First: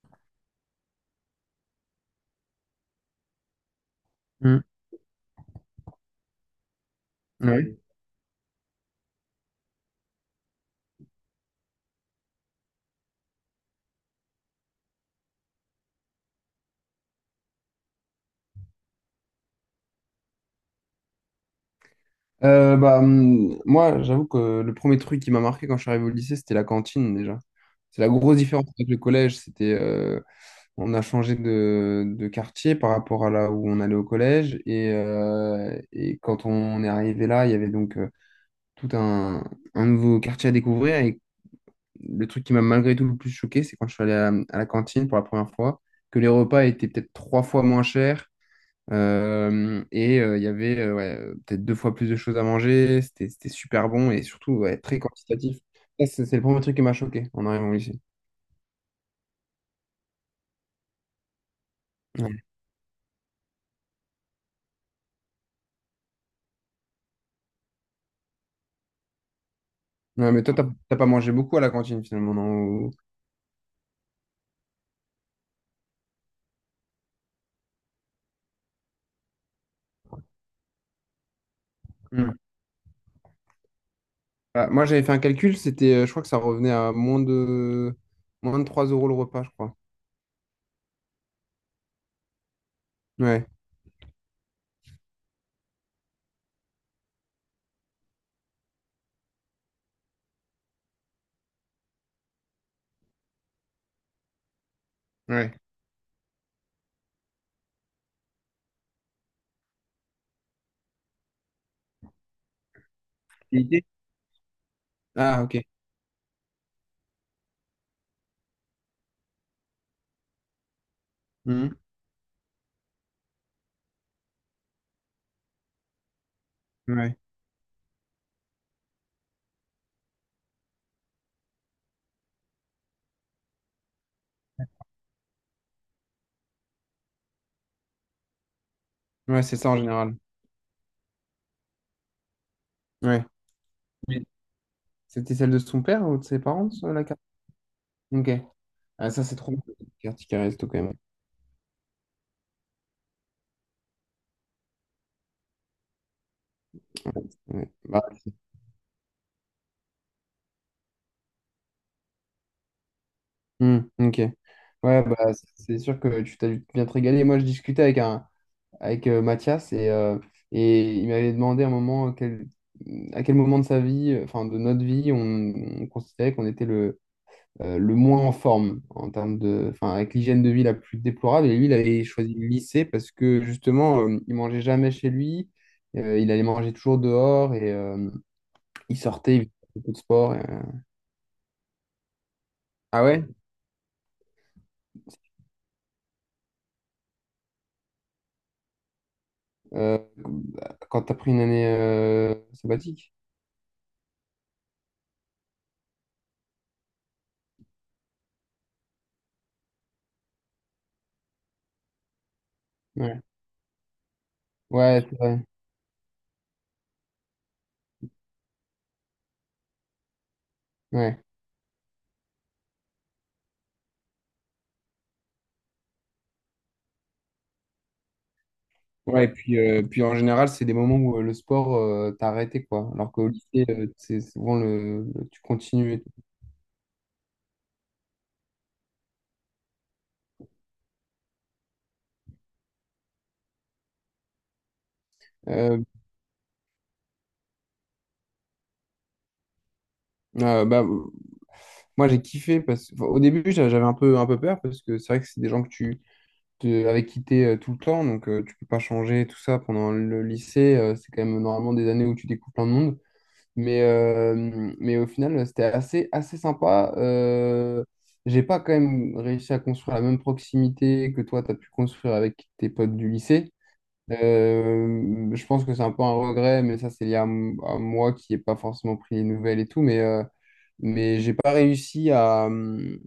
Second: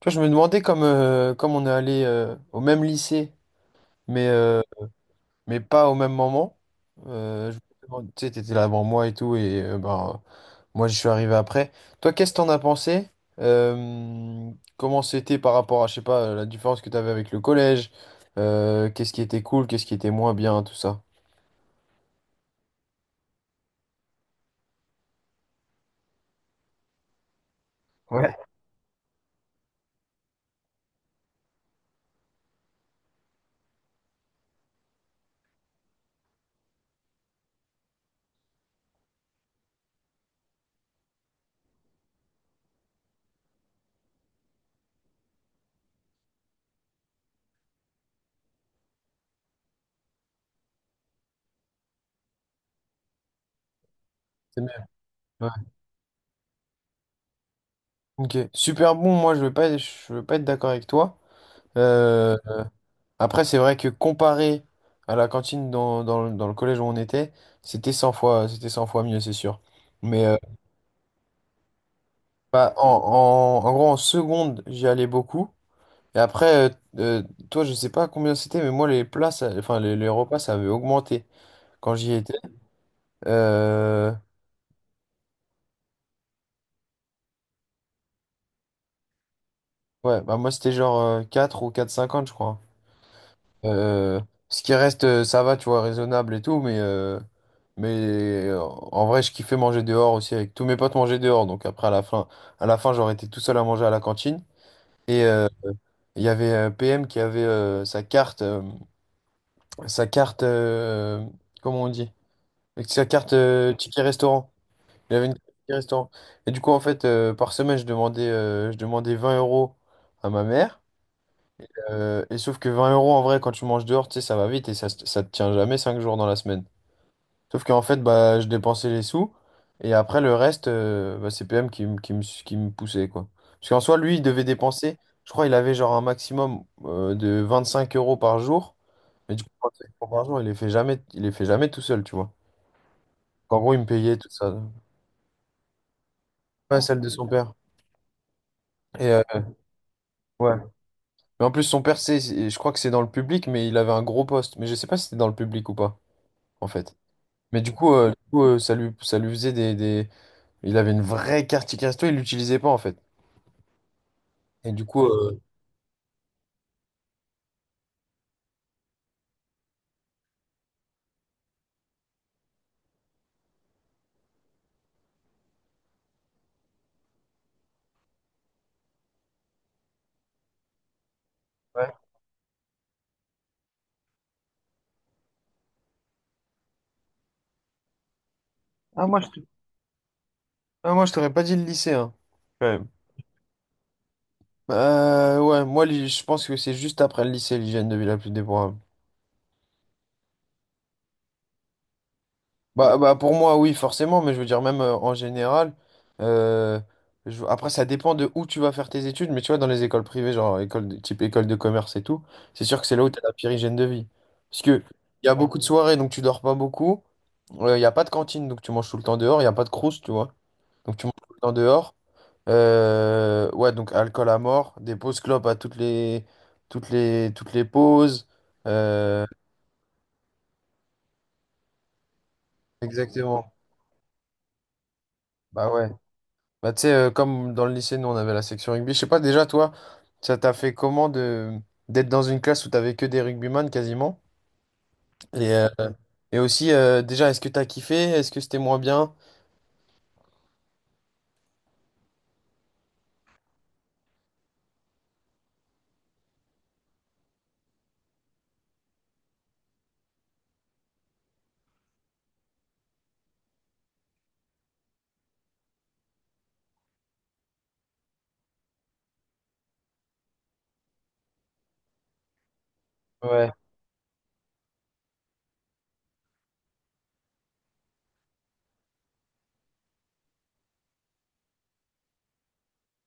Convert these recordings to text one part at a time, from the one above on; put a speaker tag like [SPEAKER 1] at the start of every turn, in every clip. [SPEAKER 1] Tu vois, je me demandais comme on est allé au même lycée, mais, euh,
[SPEAKER 2] Mm.
[SPEAKER 1] mais pas au même moment. Euh, je
[SPEAKER 2] Ouais.
[SPEAKER 1] me demande- tu sais, t'étais là avant moi et tout, et moi je suis arrivé après. Toi, qu'est-ce que t'en as pensé? Euh, Comment c'était par rapport à, je sais pas, la différence que t'avais avec le collège? Qu'est-ce qui était cool, qu'est-ce qui était moins bien, tout ça?
[SPEAKER 2] Moi, j'avoue que le premier truc qui m'a marqué quand je suis arrivé au lycée, c'était la cantine déjà. C'est la
[SPEAKER 1] Ouais.
[SPEAKER 2] grosse différence avec le collège. On a changé de quartier par rapport à là où on allait au collège. Et quand on est arrivé là, il y avait tout un nouveau quartier à découvrir. Et le truc qui m'a malgré tout le plus choqué, c'est quand je suis allé à la cantine pour la première fois, que les repas étaient peut-être trois fois moins chers. Il y avait ouais, peut-être deux fois plus de choses à manger. C'était super bon et surtout
[SPEAKER 1] C'est mieux.
[SPEAKER 2] ouais, très
[SPEAKER 1] Ouais.
[SPEAKER 2] quantitatif. Ça, c'est le premier truc qui m'a choqué en arrivant au lycée.
[SPEAKER 1] Ok. Super bon, moi je vais pas être d'accord avec toi. Euh,
[SPEAKER 2] Ouais.
[SPEAKER 1] Après, c'est vrai que comparé à la cantine dans le collège où on était, c'était 100 fois mieux, c'est sûr. Mais
[SPEAKER 2] Ouais, mais toi, t'as pas mangé beaucoup à la cantine finalement, non?
[SPEAKER 1] bah, en gros, en seconde, j'y allais beaucoup. Et après, euh, toi, je sais pas combien c'était, mais moi, enfin, les repas, ça avait augmenté quand j'y
[SPEAKER 2] Hmm.
[SPEAKER 1] étais. Euh,
[SPEAKER 2] Ah, moi, j'avais fait un calcul, je crois que ça revenait à moins de 3 euros le repas, je crois.
[SPEAKER 1] ouais, bah, moi, c'était genre 4 ou 4,50 je crois.
[SPEAKER 2] Ouais.
[SPEAKER 1] Euh, Ce qui reste, ça va, tu vois, raisonnable et tout, mais en vrai, je kiffais manger dehors aussi avec tous mes potes manger dehors. Donc après, à la fin, j'aurais été tout seul à manger à la cantine. Et
[SPEAKER 2] Ouais.
[SPEAKER 1] il y avait PM qui avait sa carte, sa carte, euh, comment on dit? Avec sa carte
[SPEAKER 2] L'idée?
[SPEAKER 1] ticket restaurant. Il avait une
[SPEAKER 2] Ah,
[SPEAKER 1] carte
[SPEAKER 2] ok.
[SPEAKER 1] ticket restaurant. Et du coup, en fait, par semaine, je demandais 20 € à ma mère.
[SPEAKER 2] Hmm.
[SPEAKER 1] Et sauf que 20 € en vrai, quand tu manges dehors, tu sais, ça va vite et ça te tient jamais 5 jours dans la semaine.
[SPEAKER 2] Ouais.
[SPEAKER 1] Sauf qu'en fait, bah, je dépensais les sous et après le reste, bah, c'est PM qui me poussait quoi. Parce qu'en soi, lui, il devait dépenser, je crois, il avait genre un maximum de 25 € par jour. Mais
[SPEAKER 2] Ouais,
[SPEAKER 1] du coup,
[SPEAKER 2] c'est ça en
[SPEAKER 1] 25 €
[SPEAKER 2] général.
[SPEAKER 1] par jour, il les fait jamais, il les fait jamais tout seul, tu vois.
[SPEAKER 2] Ouais.
[SPEAKER 1] En gros, il me payait
[SPEAKER 2] Mais
[SPEAKER 1] tout ça.
[SPEAKER 2] c'était celle de son père ou de ses parents,
[SPEAKER 1] Pas
[SPEAKER 2] ça,
[SPEAKER 1] celle
[SPEAKER 2] la
[SPEAKER 1] de
[SPEAKER 2] carte?
[SPEAKER 1] son père.
[SPEAKER 2] Ok.
[SPEAKER 1] Et
[SPEAKER 2] Ah, ça, c'est trop bien, la carte qui
[SPEAKER 1] ouais.
[SPEAKER 2] resto quand même.
[SPEAKER 1] Mais en plus, son père, je crois que c'est dans le public, mais il avait un gros poste. Mais je sais pas si c'était dans le public ou pas, en fait. Mais
[SPEAKER 2] Ouais.
[SPEAKER 1] du coup,
[SPEAKER 2] Bah,
[SPEAKER 1] ça lui faisait des- Il avait une vraie carte ticket resto, il l'utilisait pas en fait.
[SPEAKER 2] hmm, ok.
[SPEAKER 1] Et du coup...
[SPEAKER 2] Ouais, bah,
[SPEAKER 1] euh,
[SPEAKER 2] c'est sûr que tu t'as dû bien te régaler. Moi, je discutais avec Mathias et il m'avait demandé à un moment à quel moment de sa vie, enfin de notre vie, on considérait qu'on était le moins en forme en termes de, enfin, avec l'hygiène de vie la plus déplorable. Et lui, il
[SPEAKER 1] ouais.
[SPEAKER 2] avait choisi le lycée parce que justement, il mangeait jamais chez lui, il allait manger toujours dehors et il
[SPEAKER 1] Ah, moi, je
[SPEAKER 2] sortait, il
[SPEAKER 1] te-
[SPEAKER 2] faisait beaucoup de sport.
[SPEAKER 1] ah, moi, je t'aurais pas dit le lycée, hein. Quand même.
[SPEAKER 2] Ah ouais?
[SPEAKER 1] Ouais, moi, je pense que c'est juste après le lycée, l'hygiène de vie la plus déplorable.
[SPEAKER 2] Euh, quand t'as pris une année
[SPEAKER 1] Bah,
[SPEAKER 2] sabbatique.
[SPEAKER 1] bah, pour moi, oui, forcément, mais je veux dire, même en général, euh, après, ça dépend de où tu vas faire tes études, mais tu vois, dans les écoles privées, genre type école de commerce et tout, c'est sûr que c'est là où tu
[SPEAKER 2] Ouais,
[SPEAKER 1] as la pire hygiène de vie. Parce que
[SPEAKER 2] ouais, c'est
[SPEAKER 1] il y a
[SPEAKER 2] vrai.
[SPEAKER 1] beaucoup de soirées, donc tu dors pas beaucoup, il n'y a pas de cantine, donc tu manges tout le temps dehors, il n'y a pas de croust, tu vois, donc tu manges
[SPEAKER 2] Ouais.
[SPEAKER 1] tout le temps dehors. Ouais, donc alcool à mort, des pauses clopes à toutes les pauses. euh,
[SPEAKER 2] Ouais, et puis, puis en général, c'est des moments où le sport, t'as arrêté, quoi. Alors qu'au
[SPEAKER 1] exactement.
[SPEAKER 2] lycée, c'est souvent tu
[SPEAKER 1] Bah ouais.
[SPEAKER 2] continues et tout.
[SPEAKER 1] Bah, tu sais, comme dans le lycée, nous, on avait la section rugby. Je sais pas, déjà, toi, ça t'a fait comment de d'être dans une classe où t'avais que des rugbyman quasiment? Et, euh,
[SPEAKER 2] Euh,
[SPEAKER 1] et aussi, déjà, est-ce que t'as kiffé? Est-ce que c'était moins bien?
[SPEAKER 2] euh, bah, euh, Moi, j'ai kiffé parce que, enfin, au début, j'avais un peu peur parce que c'est vrai que c'est des gens avec qui t'es tout le temps, donc tu peux pas changer tout ça pendant le lycée. C'est quand même normalement des années où tu découvres plein de monde. Mais, euh, mais au final, c'était assez sympa. J'ai pas quand même réussi à construire la même proximité que toi, tu as pu construire avec tes potes du
[SPEAKER 1] Ouais,
[SPEAKER 2] lycée. Je pense que c'est un peu un regret, mais ça, c'est lié à moi qui n'ai pas forcément pris les nouvelles et tout. Mais j'ai pas réussi à, hum,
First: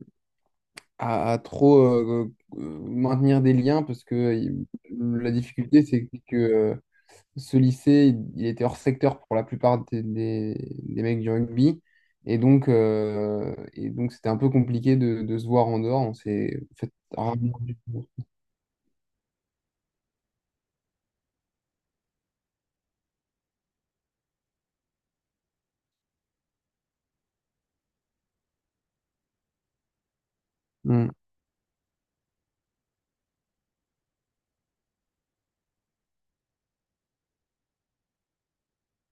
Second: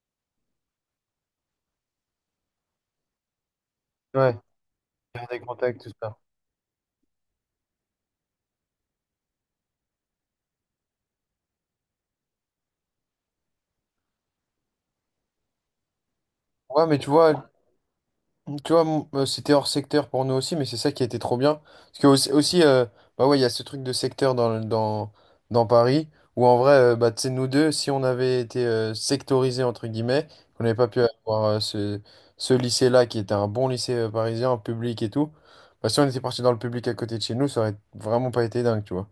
[SPEAKER 2] à, à trop maintenir des liens parce que
[SPEAKER 1] ouais. Faire
[SPEAKER 2] la
[SPEAKER 1] des contacts,
[SPEAKER 2] difficulté,
[SPEAKER 1] tout
[SPEAKER 2] c'est
[SPEAKER 1] ça.
[SPEAKER 2] que ce lycée, il était hors secteur pour la plupart des mecs du rugby. Et donc c'était un peu compliqué de se voir en dehors. On s'est en
[SPEAKER 1] Ouais,
[SPEAKER 2] fait
[SPEAKER 1] mais tu vois,
[SPEAKER 2] rarement vu.
[SPEAKER 1] Tu vois, mon- euh, c'était hors secteur pour nous aussi, mais c'est ça qui était trop bien. Parce que aussi, bah ouais, il y a ce truc de secteur dans Paris, où en vrai, bah, tu sais, nous deux, si on avait été sectorisés, entre guillemets, qu'on n'avait pas pu
[SPEAKER 2] Hmm.
[SPEAKER 1] avoir ce lycée-là, qui était un bon lycée parisien, public et tout, bah, si on était parti dans le public à côté de chez nous, ça aurait vraiment pas été dingue, tu vois.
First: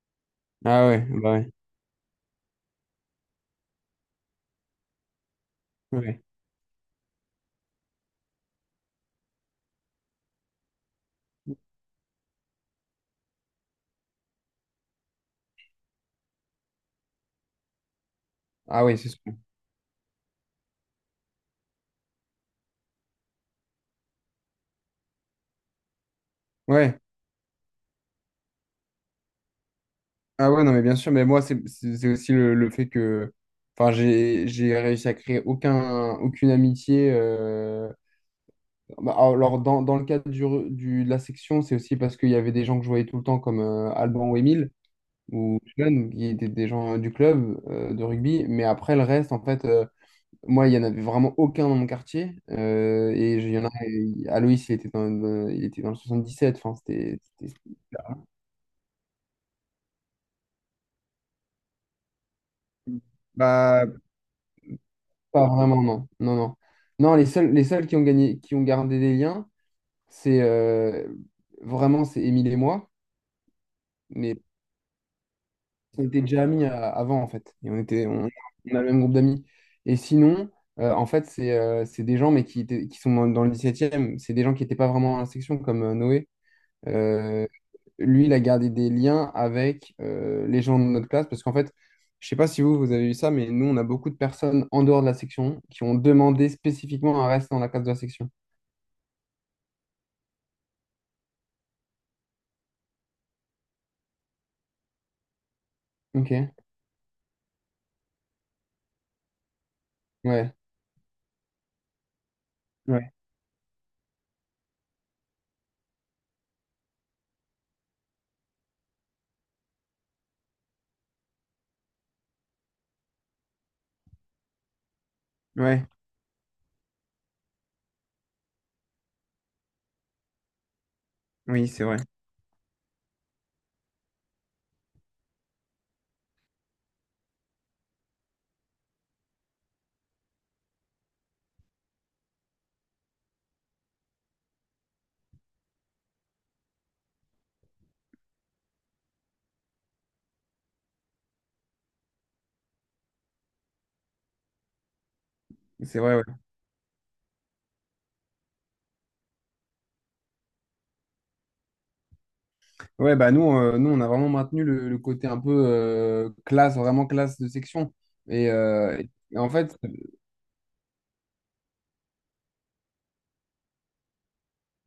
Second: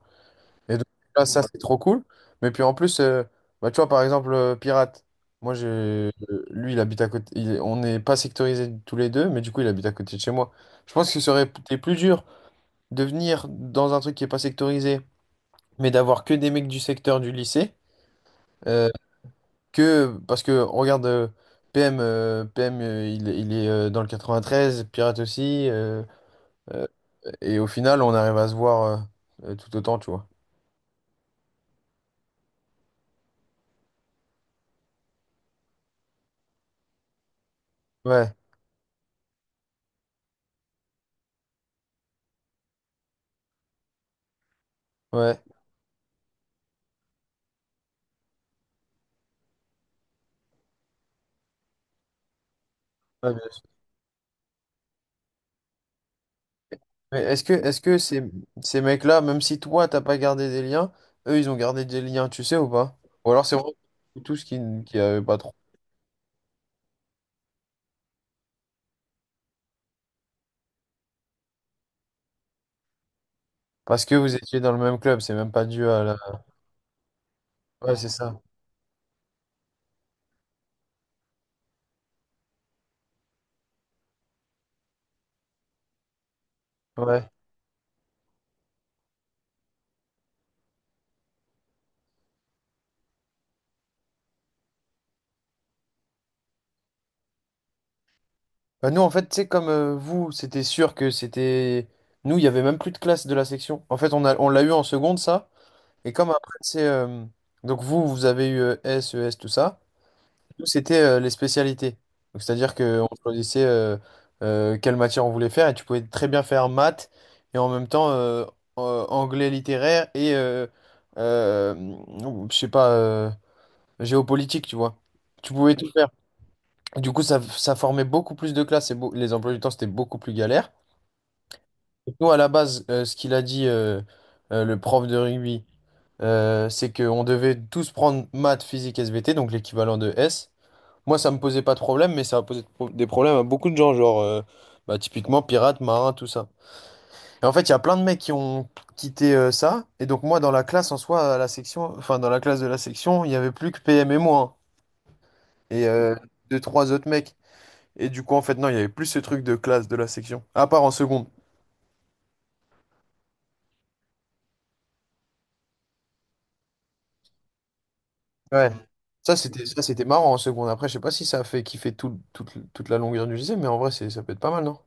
[SPEAKER 1] Et donc
[SPEAKER 2] Ah ouais,
[SPEAKER 1] là,
[SPEAKER 2] bah
[SPEAKER 1] ça,
[SPEAKER 2] ouais.
[SPEAKER 1] c'est trop cool. Mais puis en plus, bah, tu vois, par exemple, Pirate, moi, j'ai, euh,
[SPEAKER 2] Ouais.
[SPEAKER 1] lui, il habite à côté. On n'est pas sectorisés tous les deux, mais du coup, il habite à côté de chez moi. Je pense que ce serait peut-être plus dur de venir dans un truc qui n'est pas sectorisé, mais d'avoir que des mecs du secteur du lycée.
[SPEAKER 2] Ah
[SPEAKER 1] euh,
[SPEAKER 2] ouais, c'est sûr.
[SPEAKER 1] parce que, regarde, PM il est, dans le 93, Pirate aussi. Euh,
[SPEAKER 2] Ouais.
[SPEAKER 1] et au final, on arrive à se voir tout autant, tu vois.
[SPEAKER 2] Ah ouais, non, mais bien sûr. Mais moi, c'est aussi le fait que. Enfin, j'ai réussi à créer aucun, aucune amitié.
[SPEAKER 1] Ouais,
[SPEAKER 2] Alors, dans le cadre du, de la section, c'est aussi parce qu'il y avait des gens que je voyais tout le temps, comme Alban ou Émile,
[SPEAKER 1] ouais.
[SPEAKER 2] ou jeunes qui étaient des gens du club de rugby. Mais après, le reste, en fait, moi, il n'y en avait vraiment aucun dans mon quartier.
[SPEAKER 1] Ouais,
[SPEAKER 2] Il y en a, Aloïs, il était dans le 77. Enfin,
[SPEAKER 1] mais est-ce que,
[SPEAKER 2] c'était.
[SPEAKER 1] est-ce que ces mecs-là, même si toi, t'as pas gardé des liens, eux, ils ont gardé des liens, tu sais ou pas? Ou alors c'est vraiment
[SPEAKER 2] Bah,
[SPEAKER 1] tous qui avaient pas
[SPEAKER 2] pas
[SPEAKER 1] trop.
[SPEAKER 2] vraiment, non. Non, non. Non, les seuls qui ont gagné, qui ont gardé des liens, c'est euh, c'est Émile et moi.
[SPEAKER 1] Parce que vous étiez dans le même club, c'est même pas dû à
[SPEAKER 2] On
[SPEAKER 1] la...
[SPEAKER 2] était déjà amis avant, en fait.
[SPEAKER 1] Ouais, c'est ça.
[SPEAKER 2] On a le même groupe d'amis. Et sinon, en fait, c'est des gens, qui sont dans le dix-septième. C'est des gens qui n'étaient pas vraiment à la section, comme Noé.
[SPEAKER 1] Ouais.
[SPEAKER 2] Euh, Lui, il a gardé des liens avec les gens de notre classe, parce qu'en fait, je sais pas si vous, vous avez eu ça, mais nous, on a beaucoup de personnes en dehors de la section qui ont demandé spécifiquement à rester dans la classe de la section.
[SPEAKER 1] Bah, nous, en fait, c'est comme vous, c'était sûr que c'était... Nous, il y avait même plus de classe de la section. En fait, on l'a eu en seconde, ça. Et comme
[SPEAKER 2] Ok.
[SPEAKER 1] après, c'est... Donc vous, vous avez eu S, ES, tout ça.
[SPEAKER 2] Ouais.
[SPEAKER 1] Nous, c'était les spécialités. Donc, c'est-à-dire qu'on
[SPEAKER 2] Ouais.
[SPEAKER 1] choisissait quelle matière on voulait faire et tu pouvais très bien faire maths et en même temps anglais littéraire et euh, je sais pas, géopolitique, tu vois. Tu pouvais
[SPEAKER 2] Ouais.
[SPEAKER 1] tout faire. Du coup, ça formait beaucoup plus de classes et les emplois du temps, c'était beaucoup plus galère.
[SPEAKER 2] Oui, c'est vrai.
[SPEAKER 1] Nous, à la base, ce qu'il a dit le prof de rugby, c'est qu'on devait tous prendre maths, physique, SVT, donc l'équivalent de S. Moi, ça me posait pas de problème, mais ça a posé des problèmes à beaucoup de gens, genre bah, typiquement pirates, marins, tout ça. Et en fait, il y a plein de mecs qui ont quitté ça. Et donc moi, dans la classe en soi, à la section, enfin dans la classe de la section, il y avait plus que PM et moi hein, et
[SPEAKER 2] C'est vrai, ouais.
[SPEAKER 1] deux trois autres mecs. Et du coup, en fait, non, il y avait plus ce truc de classe de la section, à part en seconde.
[SPEAKER 2] Ouais, bah nous, on a vraiment maintenu le côté un peu classe, vraiment classe de section. Et,
[SPEAKER 1] Ouais.
[SPEAKER 2] euh,
[SPEAKER 1] Ça,
[SPEAKER 2] et en
[SPEAKER 1] c'était
[SPEAKER 2] fait,
[SPEAKER 1] ça, c'était marrant en seconde. Après, je sais pas si ça a fait kiffer toute la longueur du lycée, mais en vrai, c'est ça peut être pas mal, non?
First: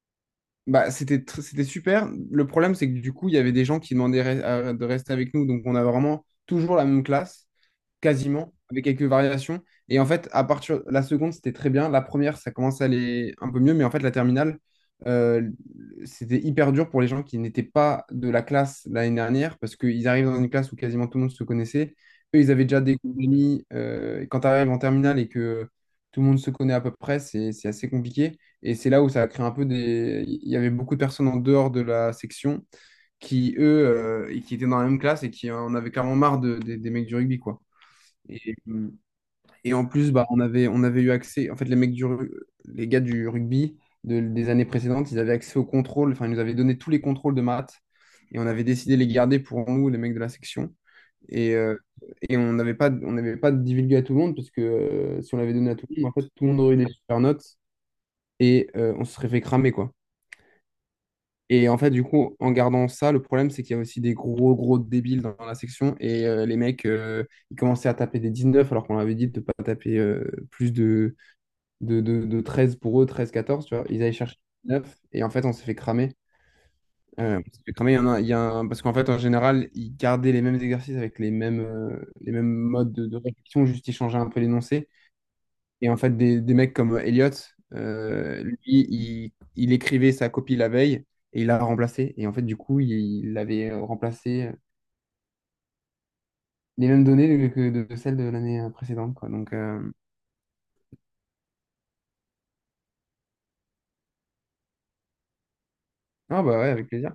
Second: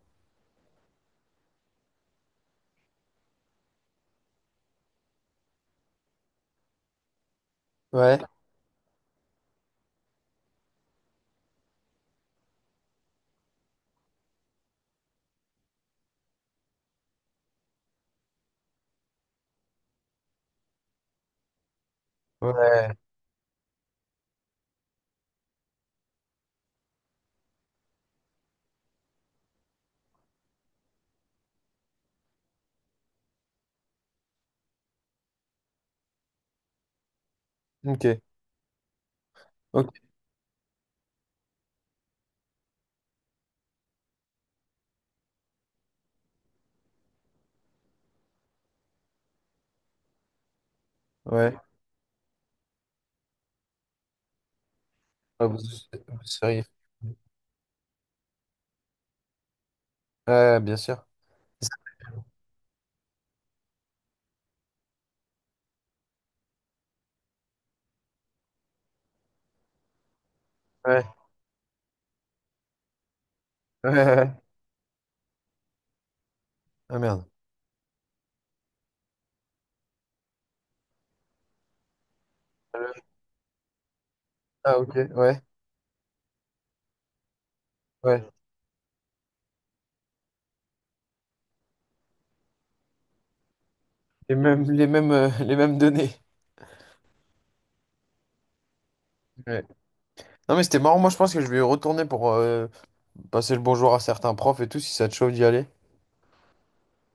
[SPEAKER 2] bah, c'était super. Le problème, c'est que du coup, il y avait des gens qui demandaient de rester avec nous. Donc, on a vraiment toujours la même classe,
[SPEAKER 1] Ouais.
[SPEAKER 2] quasiment, avec quelques variations. Et en fait, à partir la seconde, c'était très bien. La première, ça commence à aller un peu mieux, mais en fait, la terminale, euh, c'était hyper dur pour les gens qui n'étaient pas de la classe l'année dernière, parce qu'ils arrivent dans une classe où quasiment tout le monde se connaissait. Eux, ils avaient déjà
[SPEAKER 1] Ouais.
[SPEAKER 2] des amis. Et quand tu arrives en terminale et que tout le monde se connaît à peu près, c'est assez compliqué. Et c'est là où ça a créé un peu des... Il y avait beaucoup de personnes en dehors de la section qui, eux, qui étaient dans la même classe et qui en avaient clairement marre des mecs du rugby, quoi.
[SPEAKER 1] Ok.
[SPEAKER 2] Et, et en
[SPEAKER 1] Ok.
[SPEAKER 2] plus, bah, on avait eu accès, en fait, les gars du rugby des années précédentes, ils avaient accès aux contrôles, enfin, ils nous avaient donné tous les contrôles de maths et on avait décidé de les garder pour nous, les mecs de la section. Et,
[SPEAKER 1] Ouais.
[SPEAKER 2] euh, et on n'avait pas divulgué à tout le monde parce que si on
[SPEAKER 1] Ah,
[SPEAKER 2] l'avait donné à tout le monde,
[SPEAKER 1] vous
[SPEAKER 2] en fait, tout le monde
[SPEAKER 1] seriez-
[SPEAKER 2] aurait eu des super notes et on se serait fait cramer, quoi.
[SPEAKER 1] Ouais, bien sûr.
[SPEAKER 2] Et en fait, du coup, en gardant ça, le problème, c'est qu'il y a aussi des gros, gros débiles dans la section. Et ils commençaient à taper des 19, alors qu'on avait dit de ne pas taper euh, plus
[SPEAKER 1] Ouais,
[SPEAKER 2] de, de, de, de 13 pour eux, 13-14, tu vois.
[SPEAKER 1] ouais,
[SPEAKER 2] Ils allaient
[SPEAKER 1] ouais.
[SPEAKER 2] chercher
[SPEAKER 1] Ouais.
[SPEAKER 2] 19, et en fait, on s'est fait cramer.
[SPEAKER 1] Ah merde.
[SPEAKER 2] On s'est fait cramer, il y a parce qu'en fait, en général, ils gardaient les mêmes exercices avec les mêmes modes
[SPEAKER 1] Euh,
[SPEAKER 2] de réflexion, juste ils changeaient un peu
[SPEAKER 1] Ah
[SPEAKER 2] l'énoncé.
[SPEAKER 1] ok, ouais,
[SPEAKER 2] Et en fait, des mecs comme Elliot,
[SPEAKER 1] ouais.
[SPEAKER 2] il écrivait sa copie la veille et il l'a remplacée. Et en fait, du coup, il avait
[SPEAKER 1] Les
[SPEAKER 2] remplacé
[SPEAKER 1] mêmes, les mêmes données.
[SPEAKER 2] les mêmes données que de celles de l'année précédente, quoi. Donc,
[SPEAKER 1] Ouais. Non mais c'était marrant, moi je pense que je vais retourner pour passer le bonjour à certains profs et tout, si ça te chauffe d'y aller.
[SPEAKER 2] ah bah ouais, avec plaisir.